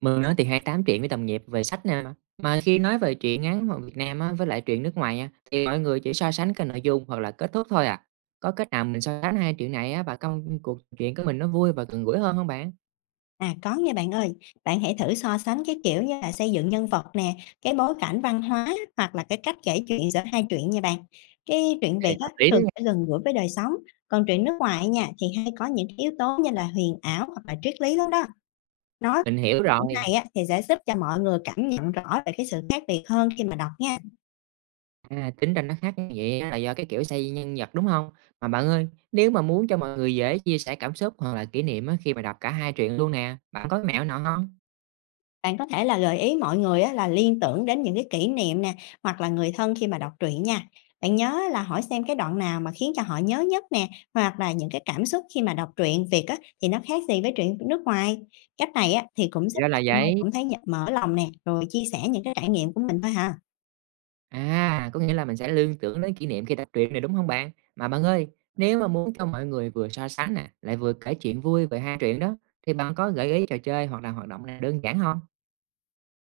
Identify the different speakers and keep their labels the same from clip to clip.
Speaker 1: Mình á thì 28 tám chuyện với đồng nghiệp về sách nè, mà khi nói về truyện ngắn ở Việt Nam á với lại truyện nước ngoài á, thì mọi người chỉ so sánh cái nội dung hoặc là kết thúc thôi à. Có cách nào mình so sánh hai chuyện này á và công cuộc trò chuyện của mình nó vui và gần gũi hơn không bạn?
Speaker 2: À có nha bạn ơi, bạn hãy thử so sánh cái kiểu như là xây dựng nhân vật nè, cái bối cảnh văn hóa hoặc là cái cách kể chuyện giữa hai truyện nha bạn. Cái truyện Việt
Speaker 1: Ê,
Speaker 2: á,
Speaker 1: hợp lý đó
Speaker 2: thường
Speaker 1: nha.
Speaker 2: sẽ gần gũi với đời sống, còn truyện nước ngoài nha thì hay có những cái yếu tố như là huyền ảo hoặc là triết lý lắm đó. Nói
Speaker 1: Mình hiểu
Speaker 2: cái điểm
Speaker 1: rồi,
Speaker 2: này á, thì sẽ giúp cho mọi người cảm nhận rõ về cái sự khác biệt hơn khi mà đọc nha.
Speaker 1: à, tính ra nó khác như vậy á là do cái kiểu xây nhân vật, đúng không? Mà bạn ơi, nếu mà muốn cho mọi người dễ chia sẻ cảm xúc hoặc là kỷ niệm á khi mà đọc cả hai truyện luôn nè, bạn có mẹo nào không?
Speaker 2: Bạn có thể là gợi ý mọi người á, là liên tưởng đến những cái kỷ niệm nè, hoặc là người thân khi mà đọc truyện nha. Bạn nhớ là hỏi xem cái đoạn nào mà khiến cho họ nhớ nhất nè, hoặc là những cái cảm xúc khi mà đọc truyện Việt á, thì nó khác gì với truyện nước ngoài. Cách này á, thì cũng
Speaker 1: Thì
Speaker 2: giúp
Speaker 1: ra là
Speaker 2: bạn ai
Speaker 1: vậy.
Speaker 2: cũng thấy mở lòng nè, rồi chia sẻ những cái trải nghiệm của mình thôi hả?
Speaker 1: À, có nghĩa là mình sẽ liên tưởng đến kỷ niệm khi đọc truyện này, đúng không bạn? Mà bạn ơi, nếu mà muốn cho mọi người vừa so sánh nè, lại vừa kể chuyện vui về hai truyện đó, thì bạn có gợi ý trò chơi hoặc là hoạt động nào đơn giản không?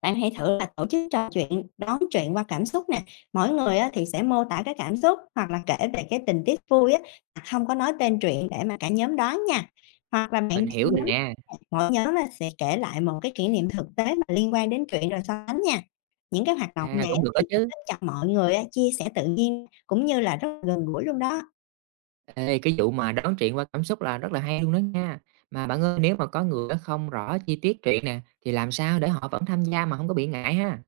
Speaker 2: Bạn hãy thử là tổ chức trò chuyện, đón chuyện qua cảm xúc nè, mỗi người á thì sẽ mô tả cái cảm xúc hoặc là kể về cái tình tiết vui á, mà không có nói tên chuyện để mà cả nhóm đoán nha. Hoặc là bạn
Speaker 1: Mình
Speaker 2: chia
Speaker 1: hiểu rồi
Speaker 2: nhóm,
Speaker 1: nè,
Speaker 2: mỗi nhóm là sẽ kể lại một cái kỷ niệm thực tế mà liên quan đến chuyện rồi so sánh nha. Những cái hoạt động
Speaker 1: à,
Speaker 2: này
Speaker 1: cũng
Speaker 2: á
Speaker 1: được đó
Speaker 2: thì sẽ
Speaker 1: chứ.
Speaker 2: giúp cho mọi người á chia sẻ tự nhiên cũng như là rất là gần gũi luôn đó.
Speaker 1: Ê, cái vụ mà đoán truyện qua cảm xúc là rất là hay luôn đó nha. Mà bạn ơi, nếu mà có người á không rõ chi tiết truyện nè, thì làm sao để họ vẫn tham gia mà không có bị ngại ha?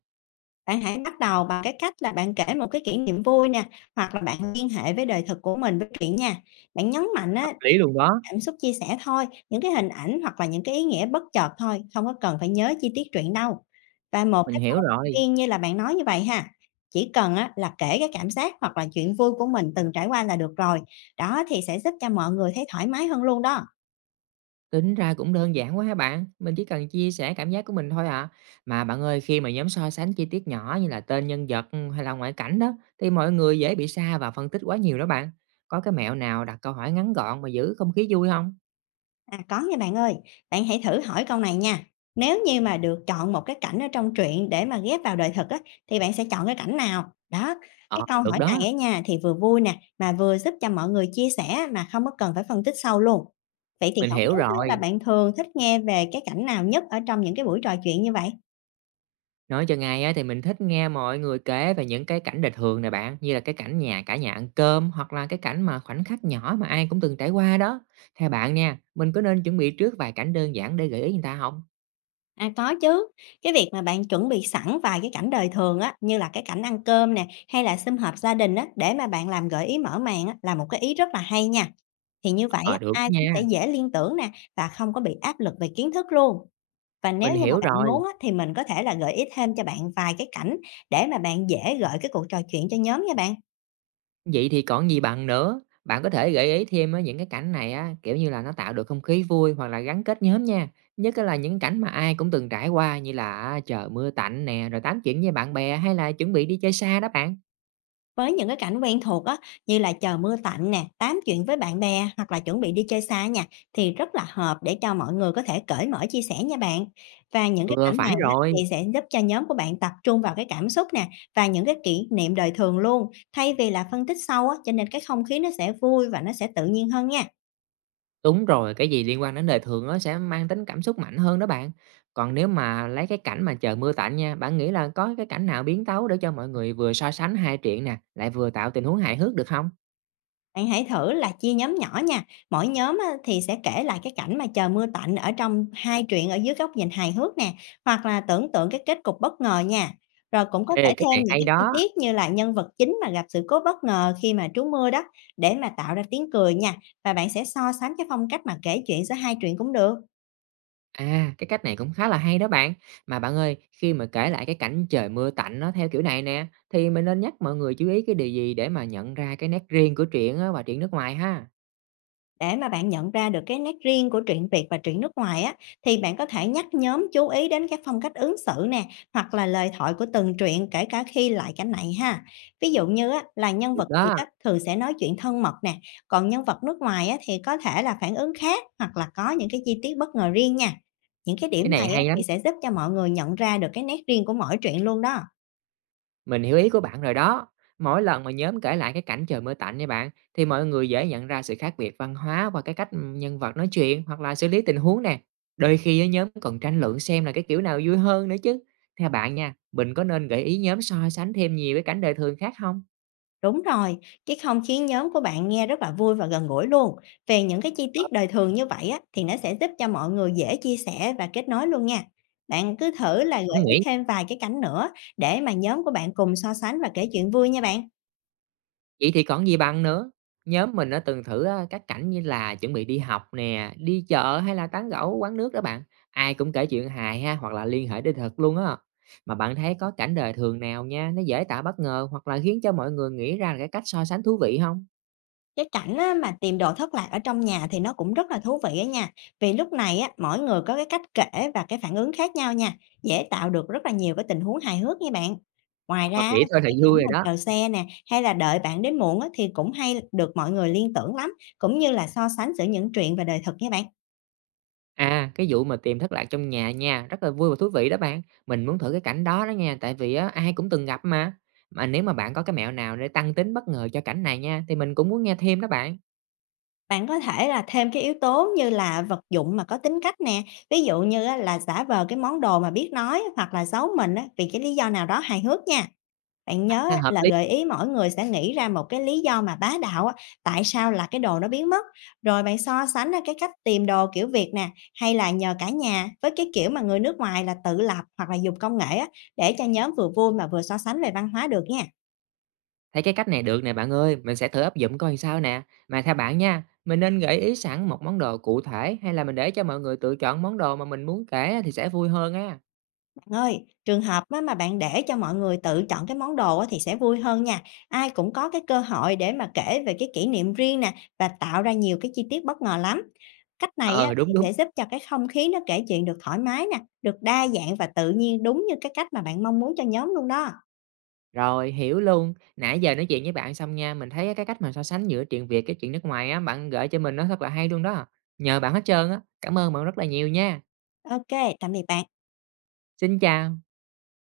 Speaker 2: Bạn hãy bắt đầu bằng cái cách là bạn kể một cái kỷ niệm vui nè, hoặc là bạn liên hệ với đời thực của mình với chuyện nha. Bạn nhấn mạnh
Speaker 1: Hợp
Speaker 2: á,
Speaker 1: lý luôn đó,
Speaker 2: cảm xúc chia sẻ thôi, những cái hình ảnh hoặc là những cái ý nghĩa bất chợt thôi, không có cần phải nhớ chi tiết truyện đâu. Và một
Speaker 1: mình
Speaker 2: cái
Speaker 1: hiểu
Speaker 2: câu động
Speaker 1: rồi.
Speaker 2: viên như là bạn nói như vậy ha, chỉ cần á, là kể cái cảm giác hoặc là chuyện vui của mình từng trải qua là được rồi. Đó thì sẽ giúp cho mọi người thấy thoải mái hơn luôn đó.
Speaker 1: Tính ra cũng đơn giản quá ha bạn, mình chỉ cần chia sẻ cảm giác của mình thôi à. Mà bạn ơi, khi mà nhóm so sánh chi tiết nhỏ như là tên nhân vật ừ, hay là ngoại cảnh đó, thì mọi người dễ bị sa và phân tích quá nhiều đó bạn. Có cái mẹo nào đặt câu hỏi ngắn gọn mà giữ không khí vui không?
Speaker 2: À, có nha bạn ơi, bạn hãy thử hỏi câu này nha. Nếu như mà được chọn một cái cảnh ở trong truyện để mà ghép vào đời thực á, thì bạn sẽ chọn cái cảnh nào? Đó, cái
Speaker 1: Ờ,
Speaker 2: câu
Speaker 1: được
Speaker 2: hỏi này
Speaker 1: đó,
Speaker 2: á nha thì vừa vui nè, mà vừa giúp cho mọi người chia sẻ mà không có cần phải phân tích sâu luôn. Vậy thì
Speaker 1: mình
Speaker 2: không
Speaker 1: hiểu
Speaker 2: biết á, là
Speaker 1: rồi.
Speaker 2: bạn thường thích nghe về cái cảnh nào nhất ở trong những cái buổi trò chuyện như vậy?
Speaker 1: Nói cho ngay á, thì mình thích nghe mọi người kể về những cái cảnh đời thường nè bạn, như là cái cảnh nhà cả nhà ăn cơm hoặc là cái cảnh mà khoảnh khắc nhỏ mà ai cũng từng trải qua đó. Theo bạn nha, mình có nên chuẩn bị trước vài cảnh đơn giản để gợi ý người ta không?
Speaker 2: À có chứ, cái việc mà bạn chuẩn bị sẵn vài cái cảnh đời thường á, như là cái cảnh ăn cơm nè, hay là sum họp gia đình á, để mà bạn làm gợi ý mở màn á, là một cái ý rất là hay nha. Thì như vậy
Speaker 1: Ờ,
Speaker 2: á,
Speaker 1: được đó
Speaker 2: ai cũng
Speaker 1: nha.
Speaker 2: sẽ dễ liên tưởng nè, và không có bị áp lực về kiến thức luôn. Và nếu
Speaker 1: Mình
Speaker 2: như mà
Speaker 1: hiểu
Speaker 2: bạn muốn
Speaker 1: rồi,
Speaker 2: á, thì mình có thể là gợi ý thêm cho bạn vài cái cảnh, để mà bạn dễ gợi cái cuộc trò chuyện cho nhóm nha bạn.
Speaker 1: vậy thì còn gì bằng nữa. Bạn có thể gợi ý thêm á những cái cảnh này á, kiểu như là, nó tạo được không khí vui hoặc là gắn kết nhóm nha, nhất là những cảnh mà ai cũng từng trải qua như là á trời mưa tạnh nè, rồi tám chuyện với bạn bè hay là chuẩn bị đi chơi xa đó bạn.
Speaker 2: Với những cái cảnh quen thuộc á, như là chờ mưa tạnh nè, tám chuyện với bạn bè hoặc là chuẩn bị đi chơi xa nha, thì rất là hợp để cho mọi người có thể cởi mở chia sẻ nha bạn. Và những cái
Speaker 1: Ừ,
Speaker 2: cảnh
Speaker 1: phải
Speaker 2: này á,
Speaker 1: rồi,
Speaker 2: thì sẽ giúp cho nhóm của bạn tập trung vào cái cảm xúc nè, và những cái kỷ niệm đời thường luôn, thay vì là phân tích sâu á, cho nên cái không khí nó sẽ vui và nó sẽ tự nhiên hơn nha.
Speaker 1: đúng rồi, cái gì liên quan đến đời thường nó sẽ mang tính cảm xúc mạnh hơn đó bạn. Còn nếu mà lấy cái cảnh mà trời mưa tạnh nha, bạn nghĩ là có cái cảnh nào biến tấu để cho mọi người vừa so sánh hai chuyện nè, lại vừa tạo tình huống hài hước được không?
Speaker 2: Bạn hãy thử là chia nhóm nhỏ nha, mỗi nhóm á, thì sẽ kể lại cái cảnh mà trời mưa tạnh ở trong hai truyện ở dưới góc nhìn hài hước nè, hoặc là tưởng tượng cái kết cục bất ngờ nha. Rồi cũng có thể
Speaker 1: Ê, cái
Speaker 2: thêm
Speaker 1: này
Speaker 2: những
Speaker 1: hay
Speaker 2: cái chi
Speaker 1: đó!
Speaker 2: tiết như là nhân vật chính mà gặp sự cố bất ngờ khi mà trú mưa đó, để mà tạo ra tiếng cười nha. Và bạn sẽ so sánh cái phong cách mà kể chuyện giữa hai truyện cũng được.
Speaker 1: À, cái cách này cũng khá là hay đó bạn. Mà bạn ơi, khi mà kể lại cái cảnh trời mưa tạnh nó theo kiểu này nè, thì mình nên nhắc mọi người chú ý cái điều gì để mà nhận ra cái nét riêng của truyện á, và truyện nước ngoài ha?
Speaker 2: Để mà bạn nhận ra được cái nét riêng của truyện Việt và truyện nước ngoài á, thì bạn có thể nhắc nhóm chú ý đến các phong cách ứng xử nè, hoặc là lời thoại của từng truyện kể cả khi lại cảnh này ha. Ví dụ như á, là nhân
Speaker 1: Được
Speaker 2: vật Việt
Speaker 1: đó,
Speaker 2: á, thường sẽ nói chuyện thân mật nè, còn nhân vật nước ngoài á, thì có thể là phản ứng khác hoặc là có những cái chi tiết bất ngờ riêng nha. Những cái
Speaker 1: cái
Speaker 2: điểm này
Speaker 1: này
Speaker 2: á,
Speaker 1: hay
Speaker 2: thì
Speaker 1: lắm.
Speaker 2: sẽ giúp cho mọi người nhận ra được cái nét riêng của mỗi truyện luôn đó.
Speaker 1: Mình hiểu ý của bạn rồi đó. Mỗi lần mà nhóm kể lại cái cảnh trời mưa tạnh nha bạn, thì mọi người dễ nhận ra sự khác biệt văn hóa và cái cách ừ, nhân vật nói chuyện hoặc là xử lý tình huống nè. Đôi khi á, nhóm còn tranh luận xem là cái kiểu nào vui hơn nữa chứ. Theo bạn nha, mình có nên gợi ý nhóm so sánh thêm nhiều cái cảnh đời thường khác không?
Speaker 2: Đúng rồi, cái không khí nhóm của bạn nghe rất là vui và gần gũi luôn. Về những cái chi tiết đời thường như vậy á, thì nó sẽ giúp cho mọi người dễ chia sẻ và kết nối luôn nha. Bạn cứ thử là gợi
Speaker 1: Cũng
Speaker 2: ý
Speaker 1: nghĩ
Speaker 2: thêm vài cái cảnh nữa, để mà nhóm của bạn cùng so sánh và kể chuyện vui nha bạn.
Speaker 1: vậy thì còn gì bằng nữa. Nhóm mình đã từng thử á, các cảnh như là chuẩn bị đi học nè, đi chợ hay là tán gẫu quán nước đó bạn. Ai cũng kể chuyện hài ha hoặc là liên hệ đến thật luôn á. Mà bạn thấy có cảnh đời thường nào nha, nó dễ tạo bất ngờ hoặc là khiến cho mọi người nghĩ ra cái cách so sánh thú vị không?
Speaker 2: Cái cảnh á, mà tìm đồ thất lạc ở trong nhà thì nó cũng rất là thú vị á nha. Vì lúc này á, mỗi người có cái cách kể và cái phản ứng khác nhau nha, dễ tạo được rất là nhiều cái tình huống hài hước nha bạn. Ngoài ra
Speaker 1: Ờ,
Speaker 2: á,
Speaker 1: nghĩ
Speaker 2: thì
Speaker 1: thôi là
Speaker 2: cái cảnh
Speaker 1: vui rồi
Speaker 2: mà
Speaker 1: đó.
Speaker 2: chờ xe nè, hay là đợi bạn đến muộn á, thì cũng hay được mọi người liên tưởng lắm, cũng như là so sánh giữa những chuyện và đời thực nha bạn.
Speaker 1: À, cái vụ mà tìm thất lạc trong nhà nha, rất là vui và thú vị đó bạn. Mình muốn thử cái cảnh đó đó nha, tại vì á, ai cũng từng gặp mà. Mà nếu mà bạn có cái mẹo nào để tăng tính bất ngờ cho cảnh này nha, thì mình cũng muốn nghe thêm đó bạn.
Speaker 2: Bạn có thể là thêm cái yếu tố như là vật dụng mà có tính cách nè, ví dụ như á, là giả vờ cái món đồ mà biết nói hoặc là giấu mình á, vì cái lý do nào đó hài hước nha. Bạn nhớ
Speaker 1: À,
Speaker 2: á,
Speaker 1: hợp
Speaker 2: là
Speaker 1: lý.
Speaker 2: gợi ý mỗi người sẽ nghĩ ra một cái lý do mà bá đạo á, tại sao là cái đồ nó biến mất, rồi bạn so sánh á, cái cách tìm đồ kiểu Việt nè, hay là nhờ cả nhà với cái kiểu mà người nước ngoài là tự lập hoặc là dùng công nghệ á, để cho nhóm vừa vui mà vừa so sánh về văn hóa được nha.
Speaker 1: Thấy cái cách này được nè bạn ơi, mình sẽ thử áp dụng coi sao nè. Mà theo bạn nha, mình nên gợi ý sẵn một món đồ cụ thể hay là mình để cho mọi người tự chọn món đồ mà mình muốn kể thì sẽ vui hơn á?
Speaker 2: Ơi, trường hợp á, mà bạn để cho mọi người tự chọn cái món đồ á, thì sẽ vui hơn nha. Ai cũng có cái cơ hội để mà kể về cái kỷ niệm riêng nè, và tạo ra nhiều cái chi tiết bất ngờ lắm. Cách này á,
Speaker 1: Ờ,
Speaker 2: thì
Speaker 1: đúng, đúng.
Speaker 2: sẽ giúp cho cái không khí nó kể chuyện được thoải mái nè, được đa dạng và tự nhiên đúng như cái cách mà bạn mong muốn cho nhóm luôn đó.
Speaker 1: Rồi, hiểu luôn. Nãy giờ nói chuyện với bạn xong nha, mình thấy cái cách mà so sánh giữa chuyện Việt cái chuyện nước ngoài á, bạn gợi cho mình nó thật là hay luôn đó. Nhờ bạn hết trơn á. Cảm ơn bạn rất là nhiều nha.
Speaker 2: Ok, tạm biệt bạn.
Speaker 1: Xin chào.